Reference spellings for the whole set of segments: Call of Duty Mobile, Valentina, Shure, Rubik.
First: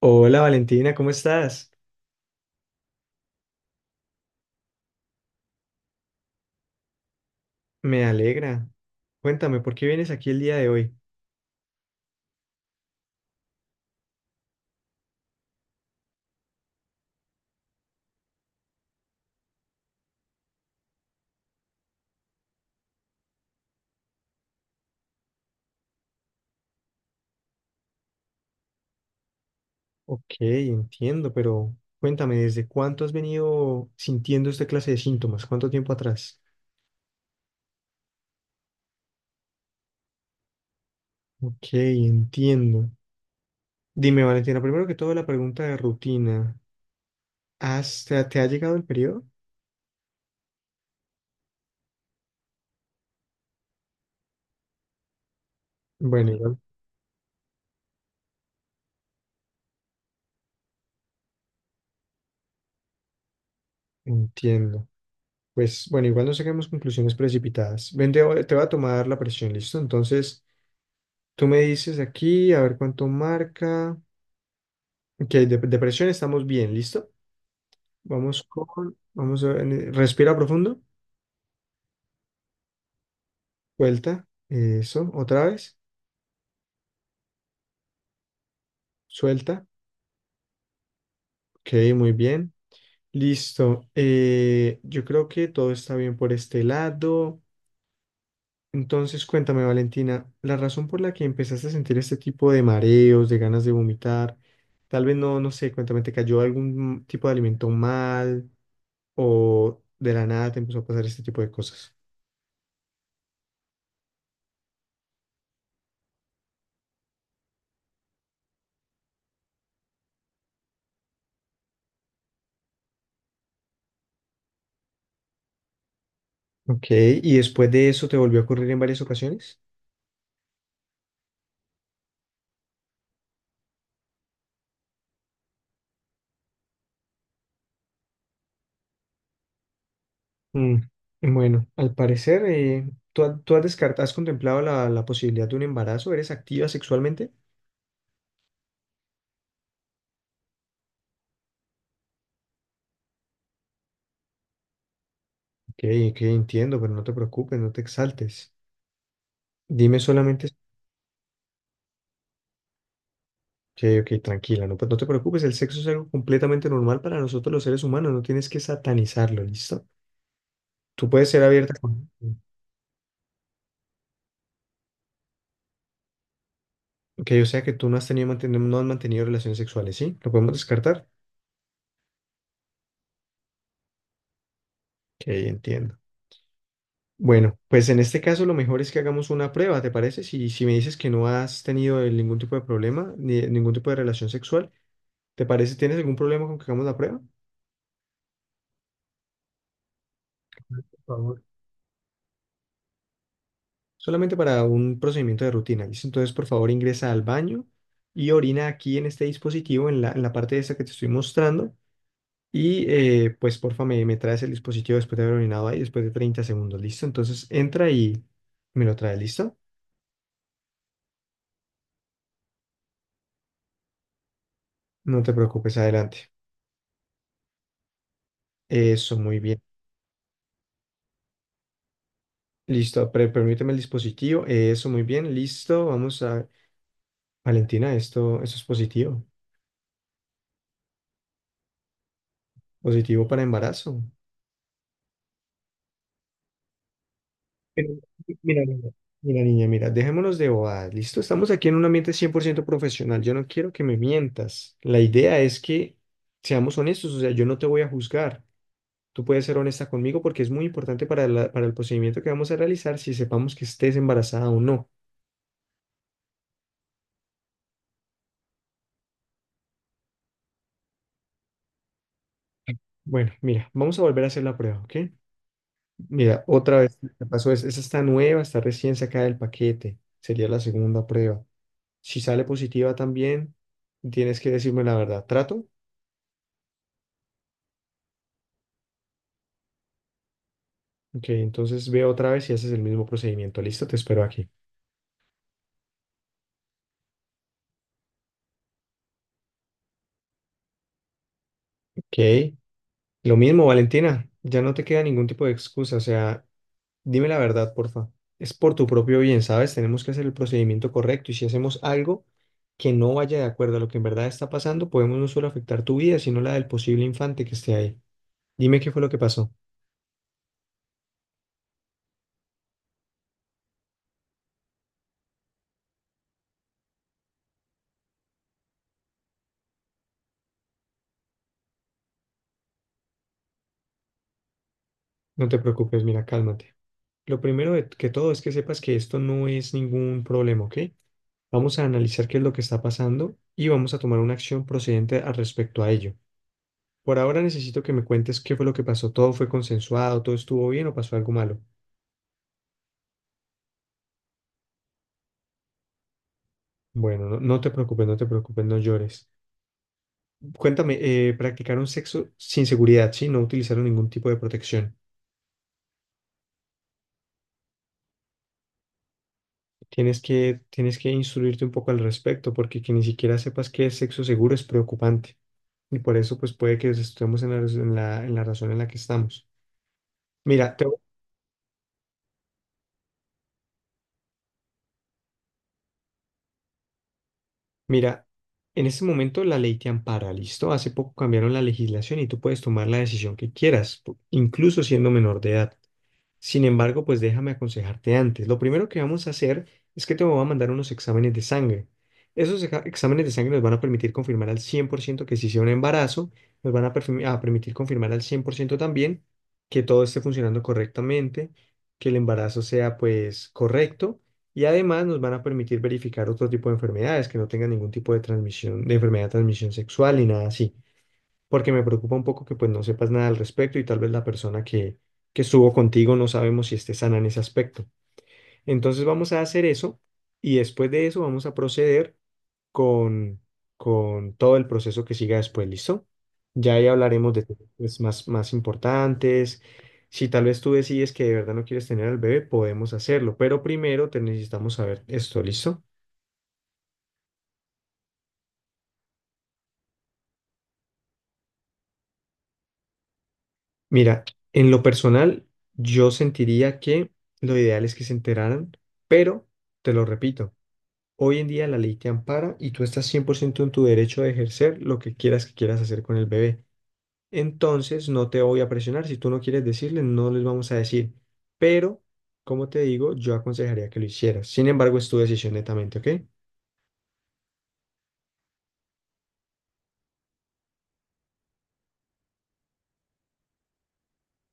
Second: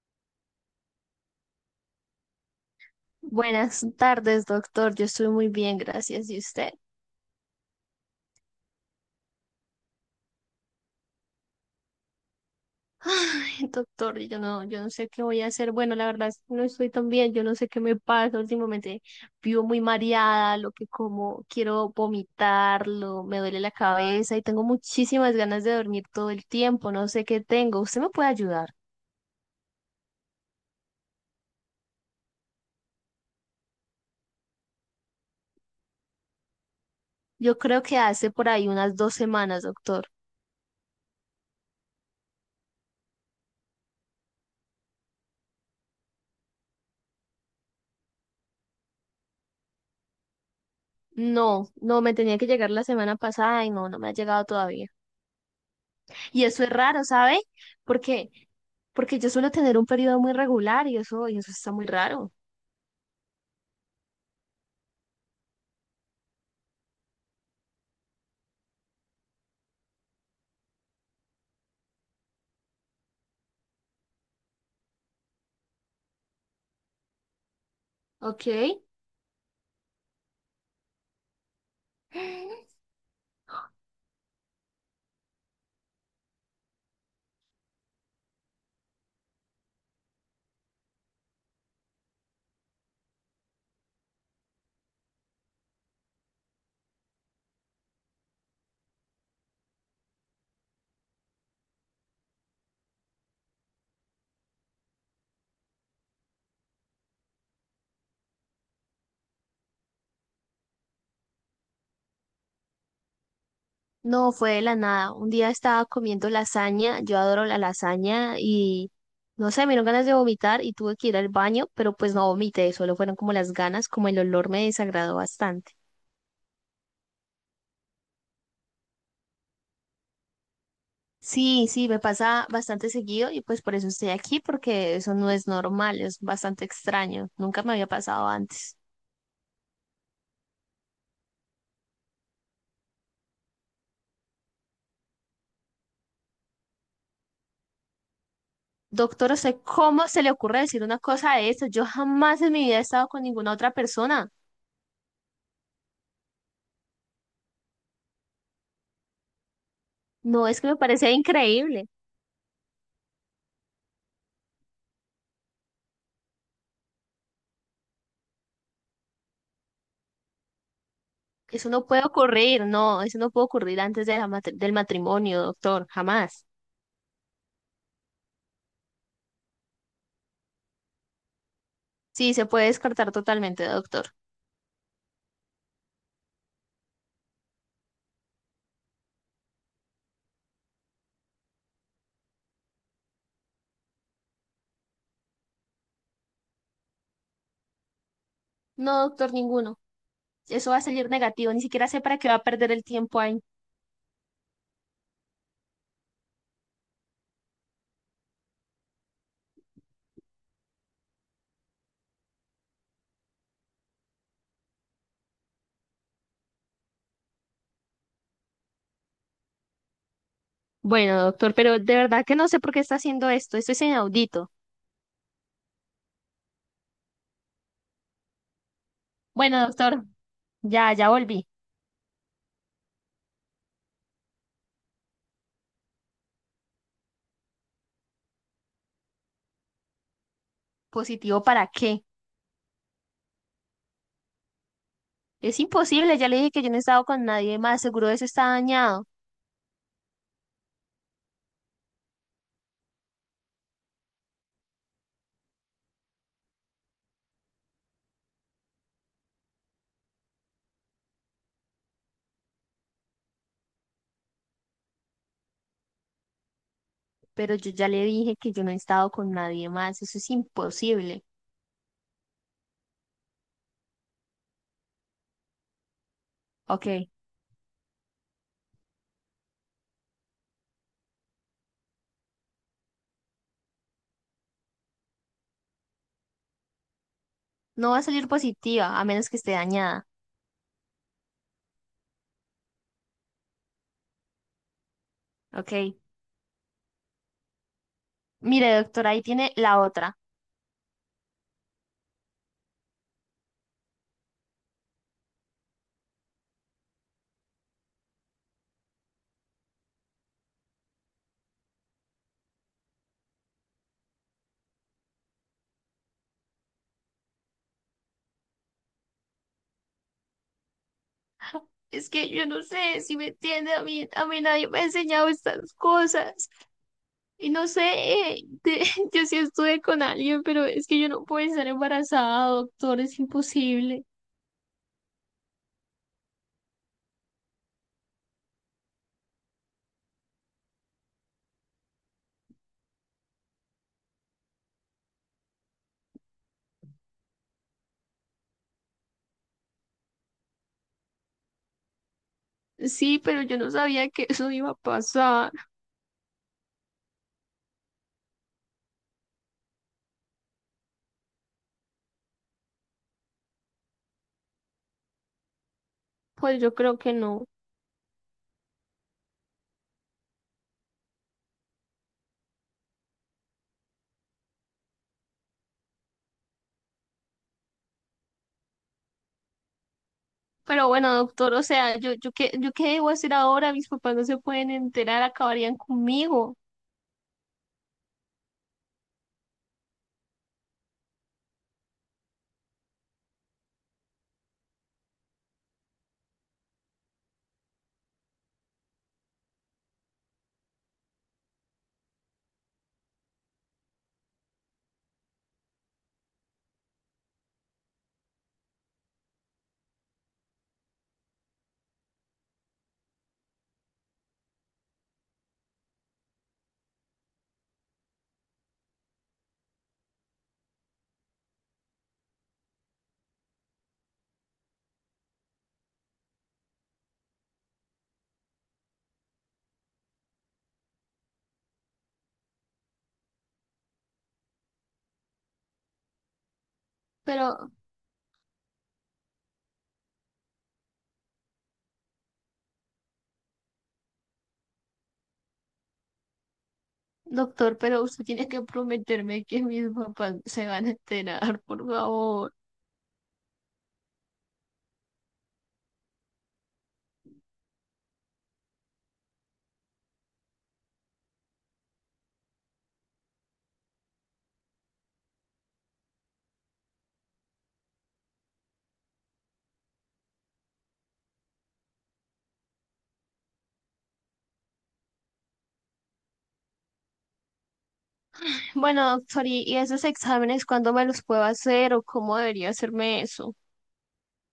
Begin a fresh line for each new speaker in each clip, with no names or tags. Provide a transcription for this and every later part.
Hola, Valentina, ¿cómo estás?
Buenas tardes, doctor. Yo estoy muy bien, gracias. ¿Y usted?
Me alegra. Cuéntame, ¿por qué vienes aquí el día de hoy?
Ay, doctor, yo no sé qué voy a hacer. Bueno, la verdad es que no estoy tan bien. Yo no sé qué me pasa. Últimamente vivo muy mareada, lo que como quiero vomitarlo, me duele la cabeza y tengo muchísimas ganas de dormir todo el tiempo. No sé qué tengo. ¿Usted me puede ayudar?
Ok, entiendo, pero cuéntame, ¿desde cuánto has venido sintiendo esta clase de síntomas? ¿Cuánto tiempo atrás?
Yo creo que hace por ahí unas 2 semanas, doctor.
Ok, entiendo. Dime, Valentina, primero que todo, la pregunta de rutina. ¿ Te ha llegado el periodo?
No, no, me tenía que llegar la semana pasada y no, no me ha llegado todavía.
Bueno,
Y
igual.
eso es raro, ¿sabe? Porque porque yo suelo tener un periodo muy regular y eso está muy raro.
Entiendo. Pues bueno, igual no saquemos conclusiones precipitadas. Ven, te voy a tomar la presión, ¿listo? Entonces, tú me dices aquí, a ver cuánto marca. Ok, de presión estamos bien, ¿listo? Vamos
Ok.
con, vamos a, en- respira profundo, suelta, eso, otra vez, suelta, ok, muy bien, listo. Yo creo que todo está bien por este lado. Entonces, cuéntame, Valentina, la razón por la que empezaste a sentir este tipo de mareos, de ganas de vomitar, tal vez no sé, cuéntame, ¿te cayó algún tipo de alimento mal o de la nada te empezó a pasar este tipo de cosas?
No, fue de la nada. Un día estaba comiendo lasaña, yo adoro la lasaña y no sé, me dieron ganas de vomitar y tuve que ir al baño, pero pues no vomité, solo fueron como las ganas, como el olor me desagradó bastante.
Ok, ¿y después de eso te volvió a ocurrir en varias ocasiones?
Sí, sí, me pasa bastante seguido y pues por eso estoy aquí, porque eso no es normal, es bastante extraño, nunca me había pasado antes.
Mm, Bueno, al parecer, tú has descartado, has contemplado la posibilidad de un embarazo? ¿Eres activa sexualmente?
Doctor, ¿usted cómo se le ocurre decir una cosa de esto? Yo jamás en mi vida he estado con ninguna otra persona.
Ok, ok, entiendo, pero no te preocupes, no te exaltes. Dime
No,
solamente...
es que me parece increíble.
Ok, ok, tranquila, no, pues no te preocupes, el sexo es algo completamente normal para nosotros los seres humanos, no tienes que satanizarlo, ¿listo? Tú puedes ser
Eso
abierta
no puede
con...
ocurrir, no, eso no puede ocurrir antes de la del matrimonio, doctor, jamás.
Ok, o sea que tú no has tenido, no has mantenido relaciones sexuales, ¿sí? ¿Lo podemos descartar?
Sí, se puede descartar totalmente, doctor.
Ok, entiendo. Bueno, pues en este caso lo mejor es que hagamos una prueba, ¿te parece? Si si me dices que no has tenido ningún tipo de problema, ni ningún tipo de relación sexual, ¿te parece? ¿Tienes algún problema con que hagamos la prueba?
No, doctor, ninguno. Eso va a
Por
salir
favor.
negativo, ni siquiera sé para qué va a perder el tiempo ahí.
Solamente para un procedimiento de rutina, ¿listo? Entonces, por favor, ingresa al baño y orina aquí en este dispositivo, en en la parte de esta que te estoy mostrando. Y porfa, me traes el dispositivo después de haber orinado ahí, después de 30 segundos, ¿listo? Entonces, entra y me lo trae, ¿listo?
Bueno, doctor, pero de verdad que no sé por qué está haciendo esto, esto es inaudito.
No te preocupes, adelante. Eso, muy bien.
Bueno, doctor, ya volví.
Listo, permíteme el dispositivo. Eso, muy bien, listo. Vamos a... Valentina, esto, eso es positivo.
¿Positivo para qué?
Positivo para embarazo.
Es imposible, ya le dije que yo no he estado con nadie más,
Pero,
seguro eso está
mira, mira,
dañado,
mira, niña, mira, dejémonos de bobadas, ¿listo? Estamos aquí en un ambiente 100% profesional. Yo no quiero que me mientas. La idea es que seamos honestos, o sea, yo no te voy a juzgar. Tú puedes ser honesta conmigo porque es muy importante para para el procedimiento que vamos a realizar si sepamos que estés embarazada o no.
pero yo ya le dije que yo no he estado con nadie más, eso es imposible.
Bueno, mira, vamos a volver a hacer la prueba, ¿ok? Mira, otra
Ok,
vez me pasó, es, esa está nueva, está recién sacada del paquete. Sería la segunda prueba. Si sale positiva también, tienes que decirme la verdad. ¿Trato?
no va a salir positiva a menos que esté dañada.
Ok, entonces ve otra vez y haces el mismo procedimiento. Listo, te espero aquí.
Ok, mire doctora, ahí tiene la otra.
Ok. Lo mismo, Valentina. Ya no te queda ningún tipo de excusa. O sea, dime la verdad, porfa. Es por tu propio bien, ¿sabes? Tenemos que hacer el procedimiento correcto, y si hacemos algo que no vaya de acuerdo a lo que en verdad está pasando, podemos no solo afectar tu vida, sino la del posible infante que esté ahí. Dime qué fue lo que pasó.
Es que yo no sé si me entiende, a mí nadie me ha enseñado estas cosas. Y no sé, yo sí estuve con alguien, pero es que yo no puedo estar embarazada, doctor, es imposible.
No te preocupes, mira, cálmate. Lo primero que todo es que sepas que esto no es ningún problema, ¿ok? Vamos a analizar qué es lo que está pasando y vamos a tomar una acción procedente al respecto a ello. Por ahora necesito que me cuentes qué fue lo que pasó. ¿Todo fue consensuado? ¿Todo estuvo bien o pasó algo malo?
Sí, pero yo no sabía que eso iba a pasar.
Bueno, no, no te preocupes, no te preocupes, no llores. Cuéntame, practicaron sexo sin seguridad, ¿sí? No utilizaron ningún tipo de protección.
Pues yo creo que no.
Tienes que instruirte un poco al respecto, porque que ni siquiera sepas qué es sexo seguro es preocupante. Y por eso, pues puede que estemos en la, raz- en la razón en la que estamos. Mira, te,
Pero bueno, doctor, o sea, yo qué debo hacer ahora, mis papás no se pueden enterar, acabarían conmigo.
mira, en este momento la ley te ampara, ¿listo? Hace poco cambiaron la legislación y tú puedes tomar la decisión que quieras, incluso siendo menor de edad. Sin embargo, pues déjame aconsejarte antes. Lo primero que vamos a hacer es que te voy a mandar unos exámenes de sangre. Esos exámenes de sangre nos van a permitir confirmar al 100% que sí sea un embarazo, nos van a permitir confirmar al 100% también que todo esté funcionando correctamente, que el embarazo sea pues correcto, y además nos van a permitir verificar otro tipo de enfermedades, que no tengan ningún tipo de transmisión, de enfermedad de transmisión sexual ni nada así. Porque me preocupa un poco que pues no sepas nada al respecto y tal vez que estuvo contigo no sabemos si esté sana en ese aspecto. Entonces vamos a hacer eso y después de eso vamos a proceder con, con todo el proceso que siga después, ¿listo? Ya ahí hablaremos de
Pero,
temas más importantes. Si tal vez tú decides que de verdad no quieres tener al bebé, podemos hacerlo, pero primero te necesitamos saber esto, ¿listo?
doctor, pero usted tiene que prometerme que mis papás se van a enterar, por favor.
Mira, en lo personal, yo sentiría que lo ideal es que se enteraran, pero te lo repito, hoy en día la ley te ampara y tú estás 100% en tu derecho de ejercer lo que quieras hacer con el bebé. Entonces no te voy a presionar. Si tú no quieres decirles, no les vamos a decir. Pero, como te digo, yo aconsejaría que lo hicieras. Sin embargo, es tu decisión netamente, ¿ok?
Bueno, doctor, ¿y esos exámenes cuándo me los puedo hacer o cómo debería hacerme eso?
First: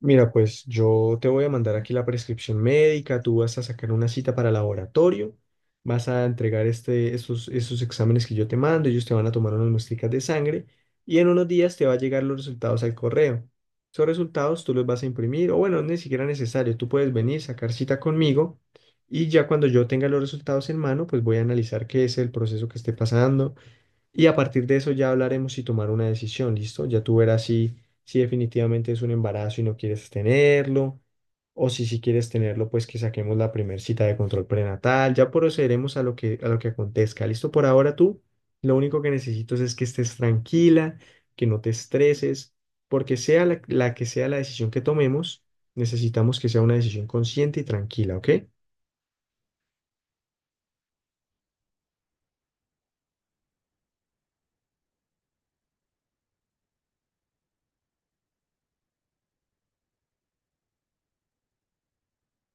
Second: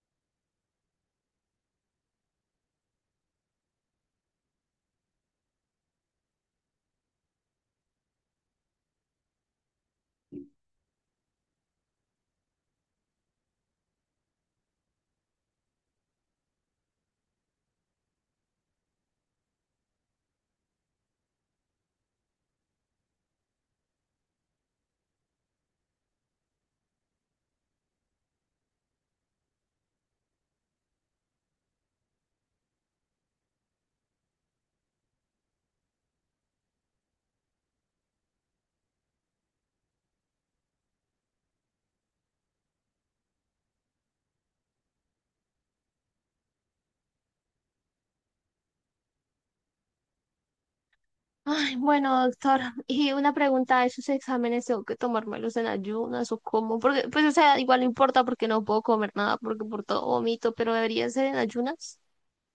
Mira, pues yo te voy a mandar aquí la prescripción médica, tú vas a sacar una cita para laboratorio, vas a entregar estos exámenes que yo te mando, ellos te van a tomar unas muestricas de sangre y en unos días te va a llegar los resultados al correo. Esos resultados tú los vas a imprimir, o bueno, ni siquiera necesario, tú puedes venir, sacar cita conmigo, y ya cuando yo tenga los resultados en mano, pues voy a analizar qué es el proceso que esté pasando, y a partir de eso ya hablaremos y tomar una decisión, ¿listo? Ya tú verás si si definitivamente es un embarazo y no quieres tenerlo, o si quieres tenerlo, pues que saquemos la primer cita de control prenatal. Ya procederemos a a lo que acontezca, ¿listo? Por ahora tú, lo único que necesito es que estés tranquila, que no te estreses, porque sea la que sea la decisión que tomemos, necesitamos que sea una decisión consciente y tranquila, ¿ok?
Ay, bueno, doctor, y una pregunta, ¿esos exámenes tengo que tomármelos en ayunas o cómo? Porque, pues, o sea, igual no importa porque no puedo comer nada, porque por todo vomito, pero debería ser en ayunas.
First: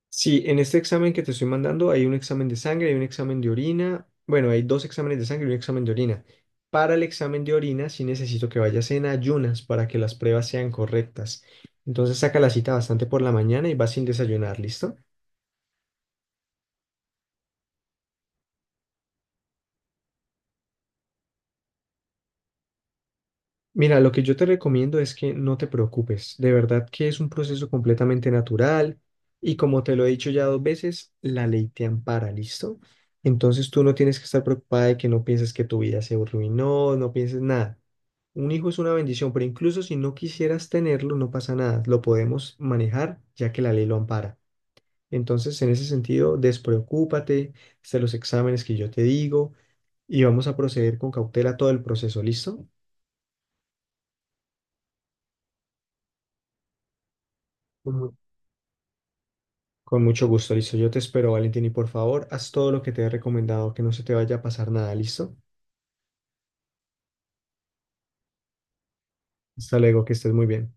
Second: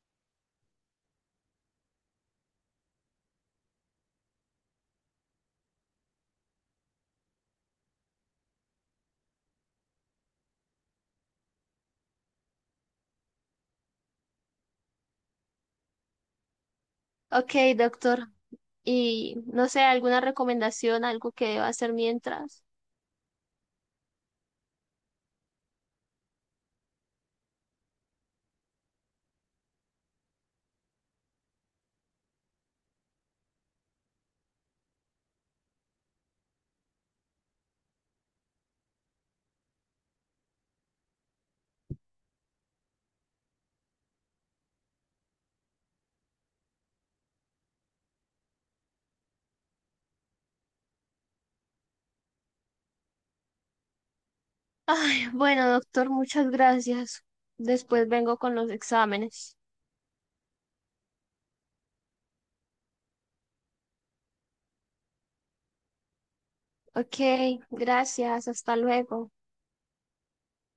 Sí, en este examen que te estoy mandando hay un examen de sangre, hay un examen de orina. Bueno, hay dos exámenes de sangre y un examen de orina. Para el examen de orina sí necesito que vayas en ayunas para que las pruebas sean correctas. Entonces saca la cita bastante por la mañana y vas sin desayunar, ¿listo?
Ok, doctor. Y no sé, alguna recomendación, algo que deba hacer mientras.
Mira, lo que yo te recomiendo es que no te preocupes. De verdad que es un proceso completamente natural y, como te lo he dicho ya 2 veces, la ley te ampara, ¿listo? Entonces tú no tienes que estar preocupada, de que no pienses que tu vida se arruinó, no pienses nada. Un hijo es una bendición, pero incluso si no quisieras tenerlo, no pasa nada. Lo podemos manejar ya que la ley lo ampara. Entonces, en ese sentido, despreocúpate, haz los exámenes que yo te digo y vamos a proceder con cautela todo el proceso, ¿listo?
Ay, bueno, doctor, muchas gracias. Después
Con
vengo con los exámenes.
Con mucho gusto, listo. Yo te espero, Valentín, y por favor, haz todo lo que te he recomendado, que no se te vaya a pasar nada, ¿listo?
Ok, gracias, hasta luego.
Hasta luego, que estés muy bien.